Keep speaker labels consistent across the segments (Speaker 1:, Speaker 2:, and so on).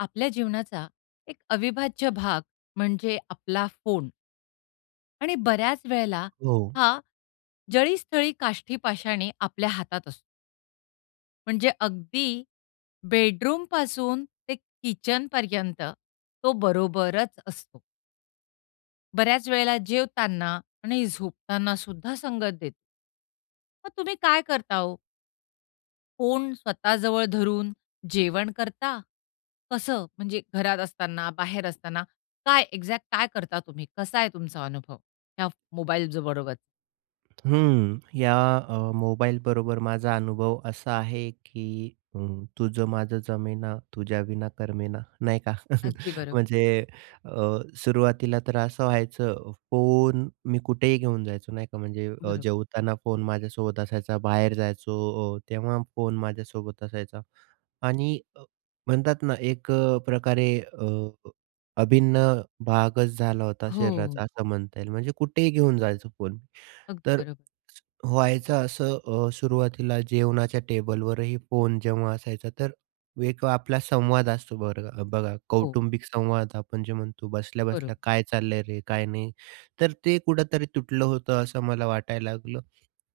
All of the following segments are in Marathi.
Speaker 1: आपल्या जीवनाचा एक अविभाज्य भाग म्हणजे आपला फोन. आणि बऱ्याचं वेळेला
Speaker 2: हो.
Speaker 1: हा जळी, स्थळी, काष्ठी, पाषाणी आपल्या हातात असतो. म्हणजे अगदी बेडरूमपासून ते किचनपर्यंत तो बरोबरचं असतो. बऱ्याचं वेळेला जेवताना आणि झोपताना सुद्धा संगत देतो. मग तुम्ही काय करता ओ? फोन स्वतः जवळ धरून जेवण करता? कसं? म्हणजे घरात असताना, बाहेर असताना, काय एक्झॅक्ट काय करता तुम्ही? कसा आहे तुमचा अनुभव या मोबाईलज बरोबर?
Speaker 2: हम्म. या अ, मोबाईल बरोबर माझा अनुभव असा आहे की, अ, "तुझं माझं जमेना, तुझ्याविना करमेना" नाही का.
Speaker 1: अगदी बरोबर.
Speaker 2: म्हणजे अ, सुरुवातीला तर असं व्हायचं फोन मी कुठेही घेऊन जायचो नाही का. म्हणजे
Speaker 1: बरोबर.
Speaker 2: जेवताना फोन माझ्यासोबत असायचा. बाहेर जायचो, अ, तेव्हा फोन माझ्यासोबत असायचा. आणि म्हणतात ना 1 अ, प्रकारे अ, अभिन्न भागचं झाला होता
Speaker 1: हो.
Speaker 2: शरीराचा, असं म्हणता येईल. म्हणजे कुठेही घेऊन जायचो फोन.
Speaker 1: अगदी
Speaker 2: तर
Speaker 1: बरोबर.
Speaker 2: व्हायचं असं, अ, सुरुवातीला जेवणाच्या टेबलवरही फोन जेव्हा असायचा तर 1 आपला संवाद असतो बरं बघा
Speaker 1: हो.
Speaker 2: कौटुंबिक संवाद, आपण जे म्हणतो
Speaker 1: बरोबर.
Speaker 2: बसल्या-बसल्या "काय चाललंय रे? काय नाही?" तर ते कुठेतरी तुटलं होतं असं मला वाटायला लागलं.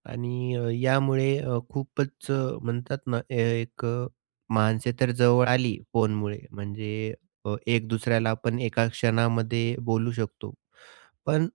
Speaker 2: आणि अ, यामुळे अ, खूपचं अ, म्हणतात ना ए एक अ, माणसे तर जवळ आली फोनमुळे म्हणजे अ, एक दुसऱ्याला आपण एका क्षणामध्ये बोलू शकतो. पण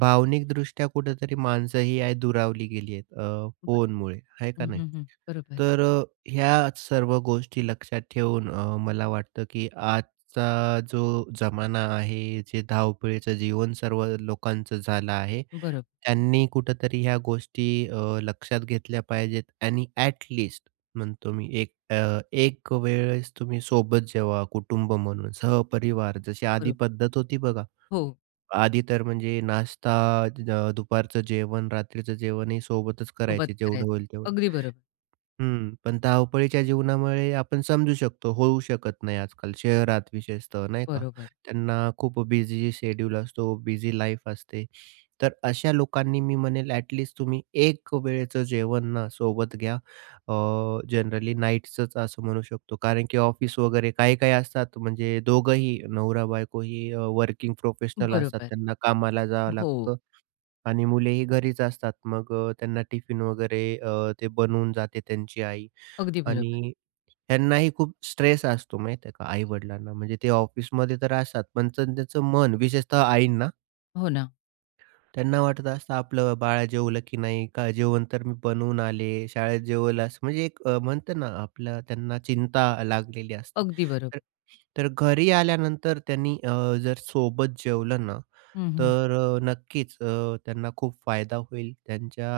Speaker 2: भावनिकदृष्ट्या कुठेतरी माणसंही या दुरावली गेली आहेत. अ.
Speaker 1: बरं.
Speaker 2: फोनमुळे. आहे का
Speaker 1: हं.
Speaker 2: नाही?
Speaker 1: हं. हं. बरोबर.
Speaker 2: तर अ, ह्या सर्व गोष्टी लक्षात ठेवून अ, मला वाटतं, की आजचा जो जमाना आहे, जे धावपळीचं जीवन सर्व लोकांचं झालं आहे.
Speaker 1: बरोबर.
Speaker 2: त्यांनी कुठेतरी ह्या गोष्टी अ, लक्षात घेतल्या पाहिजेत. आणि ॲट लीस्ट म्हणतो मी 1 अ, 1 वेळेस तुम्ही सोबत जेवा, कुटुंब म्हणून सहपरिवार जशी आधी
Speaker 1: बरोबर.
Speaker 2: पद्धत होती बघा.
Speaker 1: हो.
Speaker 2: आधी तर म्हणजे नाश्ता, द दुपारचं जेवण, रात्रीचं जेवणही सोबतचं
Speaker 1: सोबत
Speaker 2: करायचे. जेवढं
Speaker 1: करायचं.
Speaker 2: होईल तेवढं.
Speaker 1: अगदी बरोबर.
Speaker 2: हं, पण धावपळीच्या जीवनामुळे आपण समजू शकतो, होऊ शकत नाही आज-काल, शहरात विशेषतः नाही का.
Speaker 1: बरोबर.
Speaker 2: त्यांना खूप बिझी शेड्यूल असतो. बिझी लाईफ असते. तर अशा लोकांनी मी म्हणेल, ॲट लीस्ट तुम्ही 1 वेळेचं जेवणं सोबत घ्या. अ, जनरली नाईटचचं असं म्हणू शकतो, कारण की ऑफिस वगैरे, काही-काही असतात, म्हणजे दोघंही नवरा-बायकोही वर्किंग प्रोफेशनल असतात.
Speaker 1: बरोबर.
Speaker 2: त्यांना कामाला जावं
Speaker 1: हो.
Speaker 2: लागतं आणि मुलेही घरीचं असतात. मग अ, त्यांना टिफिन वगैरे अ, ते बनवून जाते त्यांची आई.
Speaker 1: अगदी बरोबर.
Speaker 2: आणि ह्यांनाही खूप स्ट्रेस असतो, माहिती आहे का, आई-वडिलांना म्हणजे ते ऑफिसमध्ये तर असतात. पण त्याचं मन विशेषतः आईंना.
Speaker 1: हो ना.
Speaker 2: त्यांना वाटत असतं, आपलं बाळ जेवलं की नाही का, जेवण तर मी बनवून आले शाळेत जेवलास म्हणजे एक म्हणता ना आपलं त्यांना चिंता लागलेली असते.
Speaker 1: अगदी बरोबर.
Speaker 2: तर तर घरी आल्यानंतर त्यांनी अ, जर सोबत जेवलं ना
Speaker 1: हं, हं.
Speaker 2: तर, नक्कीच अ, त्यांना खूप फायदा होईल. त्यांच्या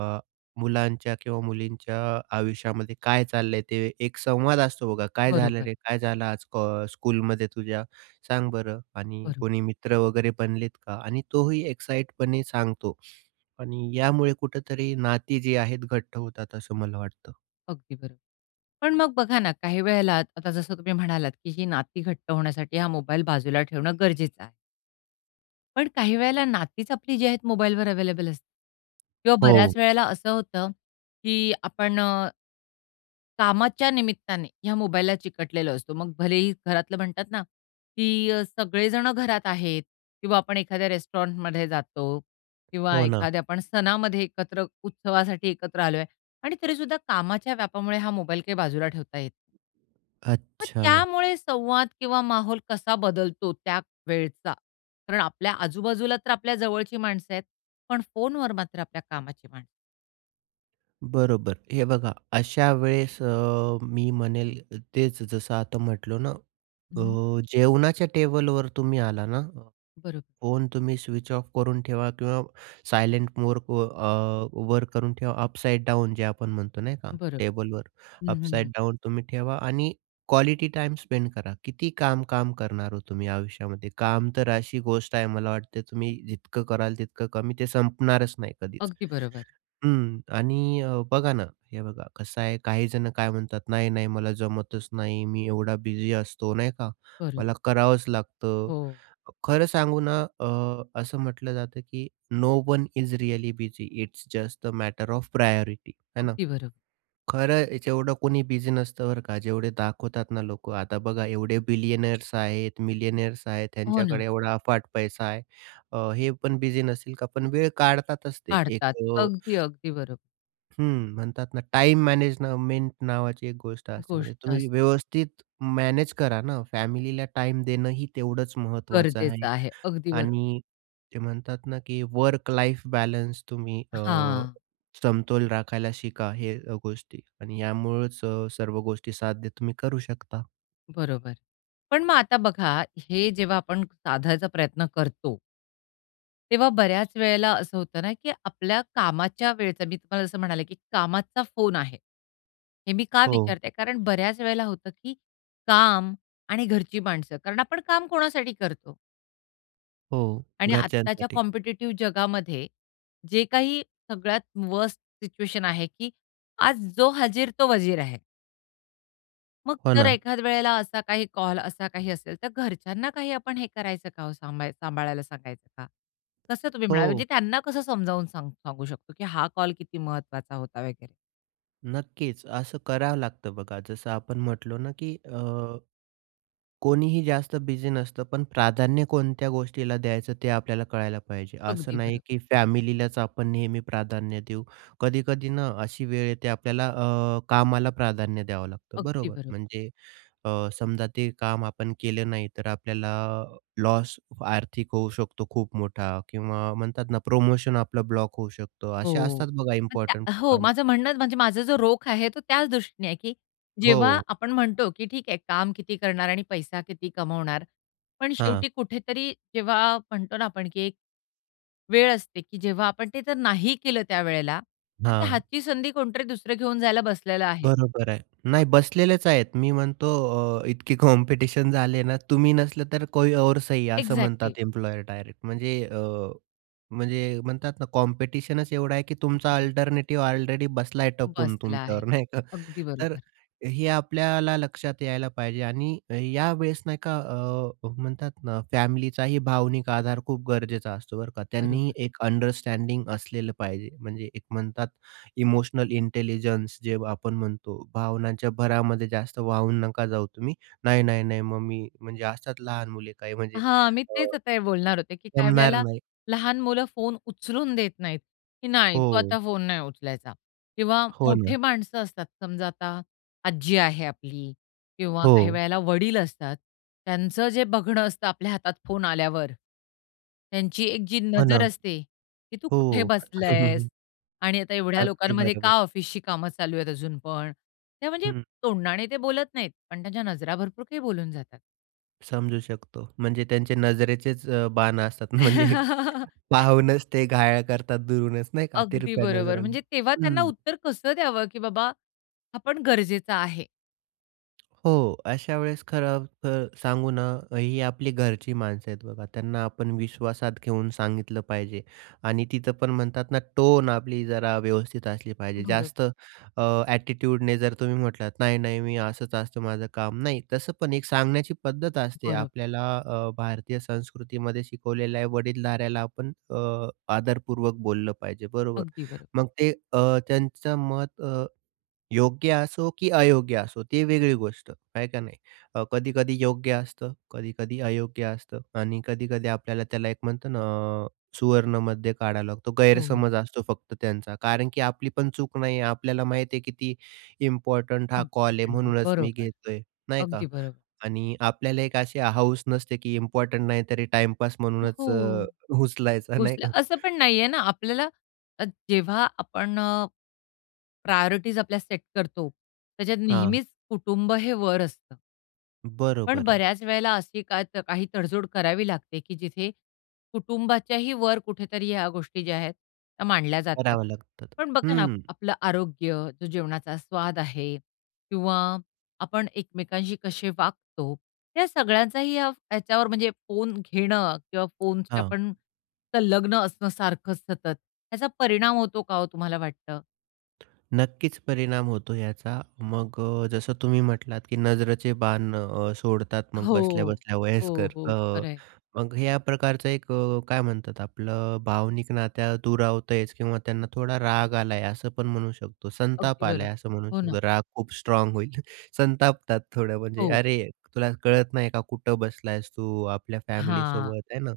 Speaker 2: अ, मुलांच्या किंवा मुलींच्या आयुष्यामध्ये काय चाललंय ते एक संवाद असतो बघा, काय झालं
Speaker 1: बरोबर.
Speaker 2: रे? काय झालं आज क स्कूलमध्ये तुझ्या सांग बरं? आणि
Speaker 1: बरोबर.
Speaker 2: कोणी मित्र वगैरे बनलेत का? आणि तोही एक्साईटपणे सांगतो. आणि यामुळे कुठेतरी नाती जी आहेत घट्ट होतात असं मला वाटतं.
Speaker 1: अगदी बरोबर. पण मग बघा ना, काही वेळेला आता जसं तुम्ही म्हणालात की ही नाती घट्ट होण्यासाठी हा मोबाईल बाजूला ठेवणं गरजेचं आहे. पण काही वेळेला नातीच आपली जी आहेत मोबाईलवर अव्हेलेबल असते. किंवा बऱ्याच
Speaker 2: हो.
Speaker 1: वेळेला असं होतं की, आपण अ, कामाच्या निमित्ताने ह्या मोबाईलला चिकटलेलो असतो. मग, भलेही घरातलं म्हणतात ना की अ, सगळे जण घरात आहेत किंवा आपण एखाद्या रेस्टॉरंटमध्ये जातो किंवा
Speaker 2: हो ना.
Speaker 1: एखाद्या आपण सणामध्ये एकत्र उत्सवासाठी एकत्र आलोय आणि तरीसुद्धा कामाच्या व्यापामुळे हा मोबाईल काही बाजूला ठेवता येत नाही. पण
Speaker 2: अच्छा.
Speaker 1: त्यामुळे संवाद किंवा माहोल कसा बदलतो त्या वेळचा. कारण, आपल्या आजूबाजूला तर आपल्या जवळची माणसं आहेत पण फोनवर मात्र आपल्या कामाची माणसं.
Speaker 2: बरोबर हे बघा, अशा वेळेस अ, मी म्हणेल तेच जसं आता म्हटलो ना,
Speaker 1: हं.
Speaker 2: अ, जेवणाच्या टेबलवर तुम्ही आला ना
Speaker 1: बरोब
Speaker 2: फोन, तुम्ही स्विच ऑफ करून ठेवा किंवा सायलेंट मोडवर अ, वर करून ठेवा. अपसाइड डाउन जे आपण म्हणतो, नाही का,
Speaker 1: बरं,
Speaker 2: टेबलवर.
Speaker 1: हं, हं,
Speaker 2: अपसाइड
Speaker 1: हं.
Speaker 2: डाउन तुम्ही ठेवा आणि क्वालिटी टाइम स्पेंड करा. किती काम-काम करणार हो तुम्ही आयुष्यामध्ये? काम तर अशी गोष्ट आहे, मला वाटतं, तुम्ही जितकं कराल तितकं कमी, ते संपणारच नाही कधीच.
Speaker 1: अगदी बरोबर.
Speaker 2: हं, आणि अ, बघा ना, हे बघा कसं आहे, काहीजण काय म्हणतात, नाही-नाही, मला जमतच नाही, मी एवढा बिझी असतो, नाही का,
Speaker 1: बरं.
Speaker 2: मला करावंच लागतं.
Speaker 1: हो.
Speaker 2: खरं सांगू ना, अ, असं म्हटलं जातं, की "no one is really busy it's just the matter of priority" आहे ना.
Speaker 1: अगदी बरं.
Speaker 2: खरं जेवढं कोणी बिझी नसतं, बरं का, जेवढे दाखवतात ना लोकं. आता बघा, एवढे बिलियनर्स आहेत, मिलियनेयर्स आहेत,
Speaker 1: हो ना.
Speaker 2: त्यांच्याकडे एवढा अफाट पैसा आहे हे. अ, हे पण बिझी नसेल का? पण वेळ काढतातच ते
Speaker 1: काढतात
Speaker 2: एक अ
Speaker 1: अगदी-अगदी बरोबर.
Speaker 2: हं. म्हणतात ना टाईम मॅनेजमेंट नावाची एक गोष्ट असते. म्हणजे
Speaker 1: गोष्ट असते.
Speaker 2: तुम्ही व्यवस्थित मॅनेज करा ना, फॅमिलीला टाईम देणंही तेवढंच महत्त्वाचं आहे.
Speaker 1: गरजेचं आहे. अगदी बरोबर.
Speaker 2: आणि ते म्हणतात ना, की वर्क लाइफ बॅलन्स तुम्ही अ,
Speaker 1: हां.
Speaker 2: समतोल राखायला शिका. हे गोष्टी आणि यामुळंच स सर्व गोष्टी साध्य तुम्ही करू शकता.
Speaker 1: बरोबर. पण मग आता बघा, हे जेव्हा आपण साधायचा प्रयत्न करतो, तेव्हा बऱ्याच वेळेला असं होतं ना की आपल्या कामाच्या वेळचा, मी तुम्हाला जसं म्हणाले की कामाचा फोन आहे. हे मी का
Speaker 2: हो.
Speaker 1: विचारतेय? कारण बऱ्याच वेळेला होतं की, काम आणि घरची माणसं. कारण आपण काम कोणासाठी करतो?
Speaker 2: हो.
Speaker 1: आणि आत्ताच्या
Speaker 2: घरच्यांसाठी.
Speaker 1: कॉम्पिटिटिव जगामध्ये, जे काही सगळ्यात वर्स्ट सिच्युएशन आहे की, आज जो हाजीर तो वजीर आहे. मग
Speaker 2: हो
Speaker 1: जर
Speaker 2: ना.
Speaker 1: एखाद वेळेला असा काही कॉल, असा काही असेल, तर घरच्यांना काही आपण हे करायचं का हो, सांभा सांभाळायला सांगायचं का? कसं तुम्ही म्हणालात? म्हणजे
Speaker 2: हो.
Speaker 1: त्यांना कसं समजावून सांगू सांगू शकतो की हा कॉल किती महत्त्वाचा होता वगैरे?
Speaker 2: नक्कीच असं करावं लागतं बघा, जसं आपण म्हटलो ना, की अ, कोणीही जास्त बिझी नसतं, पण प्राधान्य कोणत्या गोष्टीला द्यायचं ते आपल्याला कळायला पाहिजे. असं
Speaker 1: अगदी
Speaker 2: नाही,
Speaker 1: बरं.
Speaker 2: की फॅमिलीलाच आपण नेहमी प्राधान्य देऊ. कधी-कधी ना, अशी वेळ येते आपल्याला, अ, कामाला प्राधान्य द्यावं लागतं,
Speaker 1: अगदी
Speaker 2: बरोबर?
Speaker 1: बरं.
Speaker 2: म्हणजे अ, समजा ते काम आपण केलं नाही, तर आपल्याला लॉस आर्थिक होऊ शकतो खूप मोठा किंवा म्हणतात ना, प्रोमोशन आपलं ब्लॉक होऊ शकतं, असे
Speaker 1: हो,
Speaker 2: असतात बघा,
Speaker 1: पण त्या
Speaker 2: इम्पॉर्टंट
Speaker 1: अ, हो,
Speaker 2: काम.
Speaker 1: माझं म्हणणं म्हणजे माझा जो रोख आहे, तो त्याच दृष्टीने आहे, की जेव्हा
Speaker 2: हो.
Speaker 1: आपण म्हणतो, की "ठीक आहे, काम किती करणार आणि पैसा किती कमवणार." पण
Speaker 2: हां.
Speaker 1: शेवटी कुठेतरी जेव्हा म्हणतो ना आपण, की एक वेळ असते, की जेव्हा आपण ते तर नाही केलं, त्यावेळेला तर ते
Speaker 2: हां.
Speaker 1: हातची संधी कोणतरी दुसरं घेऊन जायला बसलेलं आहे.
Speaker 2: बरोबर आहे, नाही बसलेलेच आहेत, मी म्हणतो, अ, इतके कॉम्पिटिशन झाले ना, तुम्ही नसलं तर कोई और सही असं
Speaker 1: एकझॅक्टली.
Speaker 2: म्हणतात एम्प्लॉयर डायरेक्ट, म्हणजे अ, म्हणजे म्हणतात ना, कॉम्पिटिशनच एवढं आहे, की तुमचा अल्टरनेटिव्ह ऑलरेडी बसलाय आहे टपून
Speaker 1: बसला आहे,
Speaker 2: तुमच्यावर नाही का.
Speaker 1: अगदी
Speaker 2: तर
Speaker 1: बरोबर.
Speaker 2: हे आपल्याला लक्षात यायला पाहिजे आणि या वेळेस, नाही का, अ, म्हणतात ना फॅमिलीचाही भावनिक आधार खूप गरजेचा असतो, बरं का. त्यांनी
Speaker 1: बरोबर.
Speaker 2: एक अंडरस्टँडिंग असलेलं पाहिजे, म्हणजे एक म्हणतात, इमोशनल इंटेलिजन्स जे आपण म्हणतो, भावनांच्या भरामध्ये जास्त वाहून नका जाऊ तुम्ही. नाही-नाही-नाही, मग मी म्हणजे असतात लहान मुले काही, म्हणजे
Speaker 1: हां, मी
Speaker 2: अ,
Speaker 1: तेच आता हे बोलणार होते, की काही
Speaker 2: जमणार
Speaker 1: वेळेला
Speaker 2: नाही.
Speaker 1: लहान मुलं फोन उचलून देत नाहीत, की नाही, तु
Speaker 2: हो.
Speaker 1: आता फोन नाही उचलायचा किंवा
Speaker 2: हो
Speaker 1: मोठे
Speaker 2: ना.
Speaker 1: माणसं असतात, समजा आता आजी आहे आपली किंवा काही
Speaker 2: हो.
Speaker 1: वेळेला वडील असतात, त्यांचं जे बघणं असतं आपल्या हातात फोन आल्यावर, त्यांची एक जी
Speaker 2: हो ना.
Speaker 1: नजर असते, की तू
Speaker 2: हो,
Speaker 1: कुठे
Speaker 2: हं,
Speaker 1: बसलायेस
Speaker 2: हं.
Speaker 1: आणि आता एवढ्या
Speaker 2: अगदी
Speaker 1: लोकांमध्ये का
Speaker 2: बरोबर.
Speaker 1: ऑफिसची कामं चालू आहेत अजून पण नाही म्हणजे
Speaker 2: हं.
Speaker 1: तोंडाने ते बोलत नाहीत, पण त्यांच्या नजरा भरपूर काही बोलून जातात.
Speaker 2: समजू शकतो. म्हणजे त्यांचे नजरेचेच अ, बाणं असतात, म्हणजे एक पाहूनच ते घायाळ करतात दुरूनच नाही का
Speaker 1: अगदी
Speaker 2: तिरप्या
Speaker 1: बरोबर.
Speaker 2: नजरनं,
Speaker 1: म्हणजे तेव्हा त्यांना
Speaker 2: हं.
Speaker 1: उत्तर कसं द्यावं की बाबा, हा पण गरजेचा आहे.
Speaker 2: हो, अशा वेळेस खरंतर सांगू ना, अ, ही आपली घरची माणसं आहेत बघा. त्यांना आपण विश्वासात घेऊन सांगितलं पाहिजे आणि तिथं पण म्हणतात ना टोन आपली जरा व्यवस्थित असली पाहिजे.
Speaker 1: बरोबर.
Speaker 2: जास्त अ, ॲटिट्यूडने जर तुम्ही म्हटलात, "नाही-नाही मी असंच असतं माझं काम." नाही तसं पण एक सांगण्याची पद्धत असते.
Speaker 1: बरोबर.
Speaker 2: आपल्याला अ, भारतीय संस्कृतीमध्ये शिकवलेलं आहे, वडीलधाऱ्याला आपण अ, आदरपूर्वक बोललं पाहिजे बरोबर.
Speaker 1: अगदी बरोबर.
Speaker 2: मग ते अ, त्यांचं मत अ, योग्य असो की अयोग्य असो ती वेगळी गोष्ट, आहे का नाही. अ, कधी-कधी योग्य असतं, कधी-कधी अयोग्य असतं आणि कधी-कधी आपल्याला त्याला एक म्हणतं ना अ, सुवर्णमध्य काढावं लागतो,
Speaker 1: हो, हो.
Speaker 2: गैरसमज असतो फक्त त्यांचा. कारण की आपली पण चूक नाही आहे आपल्याला माहीत आहे किती इम्पॉर्टंट हा कॉल आहे
Speaker 1: इम्पॉर्टंट आहे,
Speaker 2: म्हणूनच मी
Speaker 1: बरोबर.
Speaker 2: घेतोय, नाही का?
Speaker 1: अगदी बरोबर.
Speaker 2: आणि आपल्याला एक अशी हाऊस नसते की इम्पॉर्टंट नाही तरी टाईपास म्हणूनच अ,
Speaker 1: हो,
Speaker 2: उचलायचा नाही
Speaker 1: उचलाय
Speaker 2: का?
Speaker 1: असं पण नाहीये ना आपल्याला अ, जेव्हा आपण अ, प्रायोरिटीज आपल्या सेट करतो, त्याच्यात
Speaker 2: हां.
Speaker 1: नेहमीच कुटुंब हे वर असतं. पण
Speaker 2: बरोबर आहे.
Speaker 1: बऱ्याच वेळेला अशी का काही तड-जोड करावी लागते, की जिथे कुटुंबाच्याही वर, कुठेतरी ह्या गोष्टी ज्या आहेत, त्या मांडल्या जातात.
Speaker 2: करावं लागतं.
Speaker 1: पण बघा ना,
Speaker 2: हं.
Speaker 1: आपलं आरोग्य, जो जेवणाचा स्वाद आहे किंवा आपण एकमेकांशी कसे वागतो, या सगळ्यांचाही या ह्याच्यावर, म्हणजे फोन घेणं किंवा फोनची
Speaker 2: हां.
Speaker 1: आपण सलग्न असणं, सारखं सतत, ह्याचा परिणाम होतो का? हो, तुम्हाला वाटतं?
Speaker 2: नक्कीच परिणाम होतो ह्याचा. मग अ, जसं तुम्ही म्हटलात, की नजरेचे बाण अ, सोडतात, मग
Speaker 1: हो.
Speaker 2: बसल्या-बसल्या
Speaker 1: हो,
Speaker 2: वयस्कर,
Speaker 1: हो.
Speaker 2: अ,
Speaker 1: खरं आहे.
Speaker 2: मग ह्या प्रकारचं एक अ, काय म्हणतात आपलं अ, भावनिक नात्या दूरावतच किंवा त्यांना थोडा राग आला आहे, असं पण म्हणू शकतो, संताप
Speaker 1: अगदी
Speaker 2: आलाय
Speaker 1: बरोबर.
Speaker 2: असं म्हणू
Speaker 1: हो ना.
Speaker 2: शकतो. राग खूप स्ट्राँग होईल, संतापतात थोडं, म्हणजे
Speaker 1: हो.
Speaker 2: "अरे, तुला कळत नाही का कुठं बसलायेस तू? आपल्या
Speaker 1: हां.
Speaker 2: फॅमिलीसोबत आहे ना?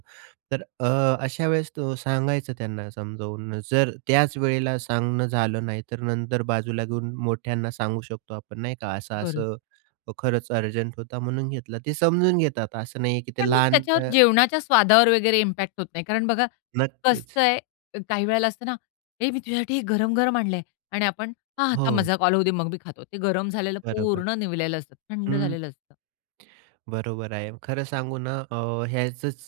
Speaker 2: तर अ, अशा वेळेस तो सांगायचं त्यांना समजावून, जर त्याच वेळेला सांगणं झालं नाही, तर नंतर बाजूला घेऊन मोठ्यांना सांगू शकतो आपण, नाही का?
Speaker 1: बरं.
Speaker 2: "असं-असं खरंच अर्जंट होता, म्हणून घेतला." ते समजून घेतात, असं नाही आहे की ते
Speaker 1: पण मग
Speaker 2: लहान
Speaker 1: त्याच्यावर
Speaker 2: त
Speaker 1: जेवणाच्या स्वादावर वगैरे इम्पॅक्ट होत नाही, कारण बघा
Speaker 2: नक्कीच.
Speaker 1: कसं आहे. काही वेळेला असतं ना, "हे मी तुझ्यासाठी गरम-गरम आणलंय." आणि आपण "हां, हां. थांब
Speaker 2: हो.
Speaker 1: माझा कॉल होऊ दे, मग मी खातो." ते गरम झालेलं
Speaker 2: बरोबर.
Speaker 1: पूर्ण निवलेलं असतं, थंड
Speaker 2: हं.
Speaker 1: झालेलं असतं.
Speaker 2: बरोबर आहे. खरं सांगू ना, अ, ह्याचंच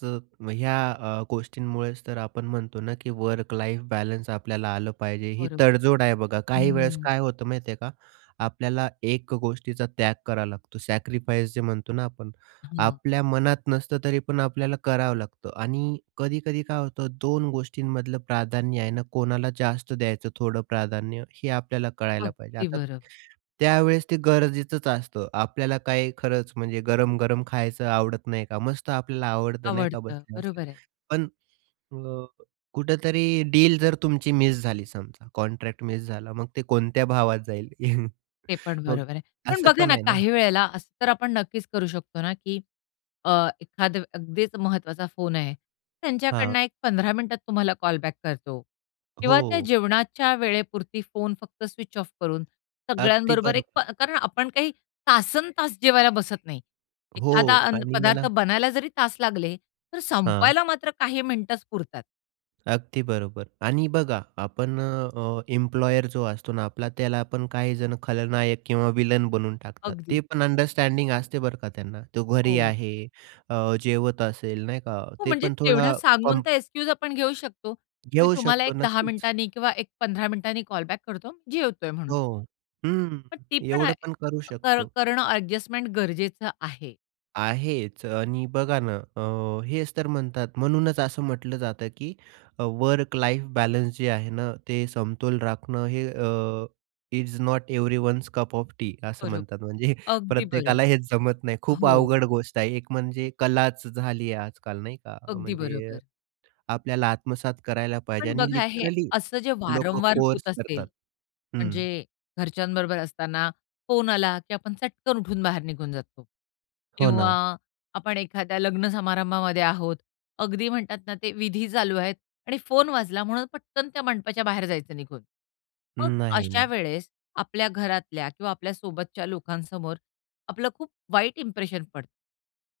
Speaker 2: ह्या अ, गोष्टींमुळेच तर आपण म्हणतो ना, की वर्क लाईफ बॅलन्स आपल्याला आलं पाहिजे. ही
Speaker 1: बरोबर.
Speaker 2: तडजोड आहे बघा. काही वेळेस
Speaker 1: हम्म.
Speaker 2: काय होतं, माहिती आहे का, आपल्याला 1 अ, गोष्टीचा त्याग करावा लागतो, सॅक्रिफाईस जे म्हणतो ना, आपण.
Speaker 1: हां.
Speaker 2: आपल्या मनात नसतं, तरी पण आपल्याला करावं लागतं. आणि कधी-कधी काय होतं, 2 गोष्टींमधलं प्राधान्य आहे ना, कोणाला जास्त द्यायचं, थोडं प्राधान्य हे आपल्याला कळायला पाहिजे.
Speaker 1: अगदी
Speaker 2: आता
Speaker 1: बरं.
Speaker 2: त्यावेळेस ते गरजेचंच असतं. आपल्याला काही खरंच म्हणजे गरम-गरम खायचं आवडत नाही का, मस्त आपल्याला आवडतं नाही का,
Speaker 1: आवडतं.
Speaker 2: बसल्या-बसल्या.
Speaker 1: बरोबर आहे.
Speaker 2: पण अ, कुठेतरी डील जर तुमची मिस झाली, समजा कॉन्ट्रॅक्ट मिस झाला, मग ते कोणत्या भावात जाईल?
Speaker 1: ते पण
Speaker 2: मग,
Speaker 1: बरोबर आहे. पण
Speaker 2: असं
Speaker 1: बघा
Speaker 2: पण
Speaker 1: ना,
Speaker 2: आहे ना.
Speaker 1: काही वेळेला असं तर आपण नक्कीच करू शकतो ना, की अ, एखादं अगदीच महत्त्वाचा फोन आहे,
Speaker 2: हां.
Speaker 1: त्यांच्याकडनं एक 15 मिनिटात तुम्हाला कॉल बॅक करतो किंवा त्या
Speaker 2: हो.
Speaker 1: जेवणाच्या वेळेपुरती फोन फक्त स्विच ऑफ करून
Speaker 2: अगदी
Speaker 1: सगळ्यांबरोबर एक प
Speaker 2: बरोबर.
Speaker 1: कारण आपण काही तासंतास जेवायला बसत नाही.
Speaker 2: हो
Speaker 1: एखादा अन्न
Speaker 2: आणि
Speaker 1: पदार्थ
Speaker 2: मला
Speaker 1: बनायला जरी तास लागले, तर
Speaker 2: हां.
Speaker 1: संपवायला मात्र काही मिनिटंच पुरतात.
Speaker 2: अगदी बरोबर आणि बघा आपण अ, एम्प्लॉयर जो असतो ना आपला त्याला आपण काही जण खलनायक किंवा विलन बनवून टाकतात. ते
Speaker 1: अगदीच.
Speaker 2: पण अंडरस्टँडिंग असते बरं का त्यांना. तो घरी
Speaker 1: हो.
Speaker 2: आहे अ, जेवत असेल नाही का?
Speaker 1: हो,
Speaker 2: ते
Speaker 1: म्हणजे
Speaker 2: पण
Speaker 1: तेवढं
Speaker 2: थोडा
Speaker 1: सांगून
Speaker 2: कॉम
Speaker 1: तर एक्सक्यूज आपण घेऊ शकतो की मी
Speaker 2: घेऊ
Speaker 1: तुम्हाला
Speaker 2: शकतो
Speaker 1: एक 10
Speaker 2: नक्कीच.
Speaker 1: मिनिटांनी किंवा एक 15 मिनिटांनी कॉल बॅक करतो, जेवतोय म्हणून.
Speaker 2: हो, हं,
Speaker 1: पण ती पण
Speaker 2: एवढं
Speaker 1: ॲ
Speaker 2: पण करू
Speaker 1: कर
Speaker 2: शकतो.
Speaker 1: करणं ॲडजस्टमेंट गरजेचं आहे.
Speaker 2: आहेच आणि बघा ना, अ, हेच तर म्हणतात, म्हणूनच असं म्हटलं जातं की अ, वर्क लाईफ बॅलन्स जे आहे ना, ते समतोल राखणं हे अ, is not everyone's cup of tea असं
Speaker 1: बरोबर,
Speaker 2: म्हणतात. म्हणजे
Speaker 1: अगदी
Speaker 2: प्रत्येकाला
Speaker 1: बरोबर,
Speaker 2: हेच जमत नाही, खूप
Speaker 1: हो.
Speaker 2: अवघड गोष्ट आहे. एक म्हणजे कलाच झाली आहे आज-काल नाही का?
Speaker 1: अगदी
Speaker 2: म्हणजे,
Speaker 1: बरोबर.
Speaker 2: आपल्याला आत्मसात करायला पाहिजे
Speaker 1: पण
Speaker 2: आणि
Speaker 1: बघा हे
Speaker 2: लिटरली
Speaker 1: असं जे
Speaker 2: लोकं
Speaker 1: वारंवार होत
Speaker 2: कोर्स
Speaker 1: असेल,
Speaker 2: करतात, हं.
Speaker 1: म्हणजे घरच्यांबरोबर असताना फोन आला की आपण चटकन उठून बाहेर निघून जातो
Speaker 2: हो
Speaker 1: किंवा
Speaker 2: ना.
Speaker 1: आपण एखाद्या लग्न समारंभामध्ये आहोत. अगदी म्हणतात ना ते विधी चालू आहेत आणि फोन वाजला म्हणून पटकन त्या मंडपाच्या बाहेर जायचं निघून. मग
Speaker 2: नाही,
Speaker 1: अशा
Speaker 2: नाही.
Speaker 1: वेळेस आपल्या घरातल्या किंवा आपल्या सोबतच्या लोकांसमोर आपलं खूप वाईट इंप्रेशन पडतं.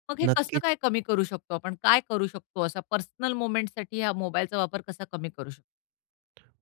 Speaker 1: मग हे कसं काय
Speaker 2: नक्कीच.
Speaker 1: कमी करू शकतो आपण? काय करू शकतो, असा पर्सनल मोमेंट्ससाठी ह्या मोबाईलचा वापर कसा कमी करू शकतो?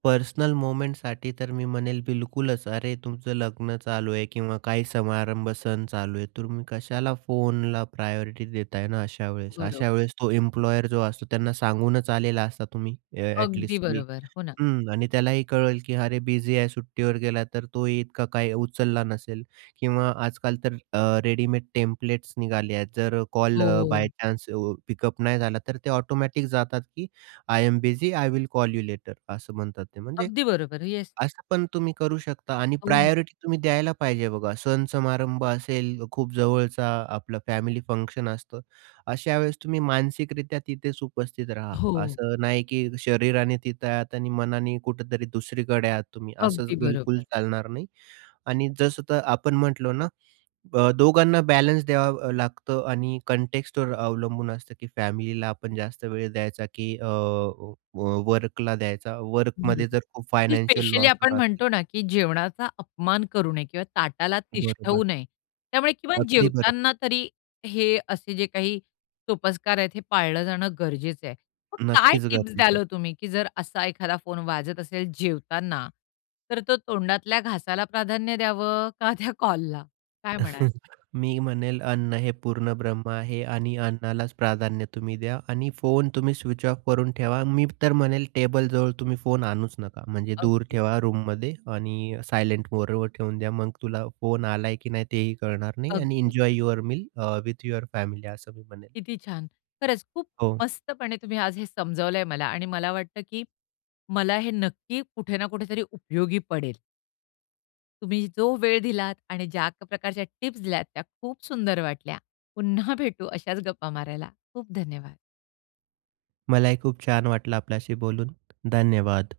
Speaker 2: पर्सनल मोमेंटसाठी तर मी म्हणेल बिलकुलच. अरे, तुमचं लग्न चालू आहे किंवा काही समारंभ सण चालू आहे. तुम्ही कशाला फोनला प्रायोरिटी देताय ना अशावेळेस?
Speaker 1: बरं.
Speaker 2: अशावेळेस तो एम्प्लॉयर जो असतो, त्यांना सांगूनच आलेला असता तुम्ही ॲ
Speaker 1: अगदी
Speaker 2: ॲटलीस्ट की
Speaker 1: बरोबर. हो ना.
Speaker 2: हं आणि त्यालाही कळेल की अरे, बिझी आहे, सुट्टीवर गेला तर तोही इतका काही उचलला नसेल किंवा आजकाल तर अ, रेडीमेड टेम्प्लेट्स निघाले आहेत, जर कॉल अ,
Speaker 1: हो.
Speaker 2: बाय चान्स पिकअप नाही झाला तर ते ऑटोमॅटिक जातात की "I am busy. I will call you later." असं म्हणतात ते. म्हणजे
Speaker 1: अगदी बरोबर, येस.
Speaker 2: असं पण तुम्ही करू शकता आणि
Speaker 1: हो, हो.
Speaker 2: प्रायोरिटी तुम्ही द्यायला पाहिजे बघा. सण समारंभ असेल, खूप जवळचा आपलं फॅमिली फंक्शन असतं. अशा वेळेस तुम्ही मानसिकरित्या तिथेच उपस्थित राहा.
Speaker 1: हो.
Speaker 2: असं नाही की शरीराने तिथं आहात आणि मनाने कुठेतरी दुसरीकडे आहात तुम्ही. असंच
Speaker 1: अगदी
Speaker 2: बिलकुल
Speaker 1: बरोबर.
Speaker 2: चालणार नाही आणि जसं तर आपण म्हटलो ना, अ, दोघांना बॅलन्स द्यावा लागत आणि कॉन्टेक्स्टवर अवलंबून असतं की फॅमिलीला आपण जास्त वेळ द्यायचा की अ, व वर्कला द्यायचा. वर्कमध्ये
Speaker 1: बरोबर
Speaker 2: जर खूप
Speaker 1: आणि
Speaker 2: फायनान्शियल
Speaker 1: स्पेशली
Speaker 2: लॉस
Speaker 1: आपण
Speaker 2: होत असेल
Speaker 1: म्हणतो ना, की जेवणाचा अपमान करू नये किंवा ताटाला तिष्ठवू
Speaker 2: बरोबर.
Speaker 1: नये. त्यामुळे किमान
Speaker 2: अगदी बरोबर.
Speaker 1: जेवताना तरी हे असे जे काही सोपस्कार आहेत, हे पाळलं जाणं गरजेचं आहे. मग काय
Speaker 2: नक्कीच
Speaker 1: टिप्स
Speaker 2: गरजेचं
Speaker 1: द्याल
Speaker 2: आहे.
Speaker 1: हो तुम्ही, की जर असा एखादा फोन वाजत असेल जेवताना, तर तो तोंडातल्या घासाला प्राधान्य द्यावं का त्या कॉलला? काय म्हणाल?
Speaker 2: मी म्हणेल, अन्न हे पूर्णब्रह्म आहे आणि अन्नालाच प्राधान्य तुम्ही द्या आणि फोन तुम्ही स्विच ऑफ करून ठेवा. मी तर म्हणेल, टेबल जवळ तुम्ही फोन आणूच नका. म्हणजे दूर
Speaker 1: अगदी.
Speaker 2: ठेवा रूममध्ये आणि सायलेंट मोडवर ठेवून द्या. मग तुला फोन आलाय की नाही तेही कळणार नाही आणि
Speaker 1: अगदी.
Speaker 2: "Enjoy your meal uh with your family," असं मी म्हणेल.
Speaker 1: किती छान. खरंच खूप
Speaker 2: हो.
Speaker 1: मस्तपणे तुम्ही आज हे समजावलं आहे मला आणि मला वाटतं, की मला हे नक्की कुठे ना कुठेतरी उपयोगी पडेल. तुम्ही जो वेळ दिलात आणि ज्या प्रकारच्या टिप्स दिल्यात, त्या खूप सुंदर वाटल्या. पुन्हा भेटू अशाच गप्पा मारायला. खूप धन्यवाद.
Speaker 2: मलाही खूप छान वाटलं आपल्याशी बोलून, धन्यवाद.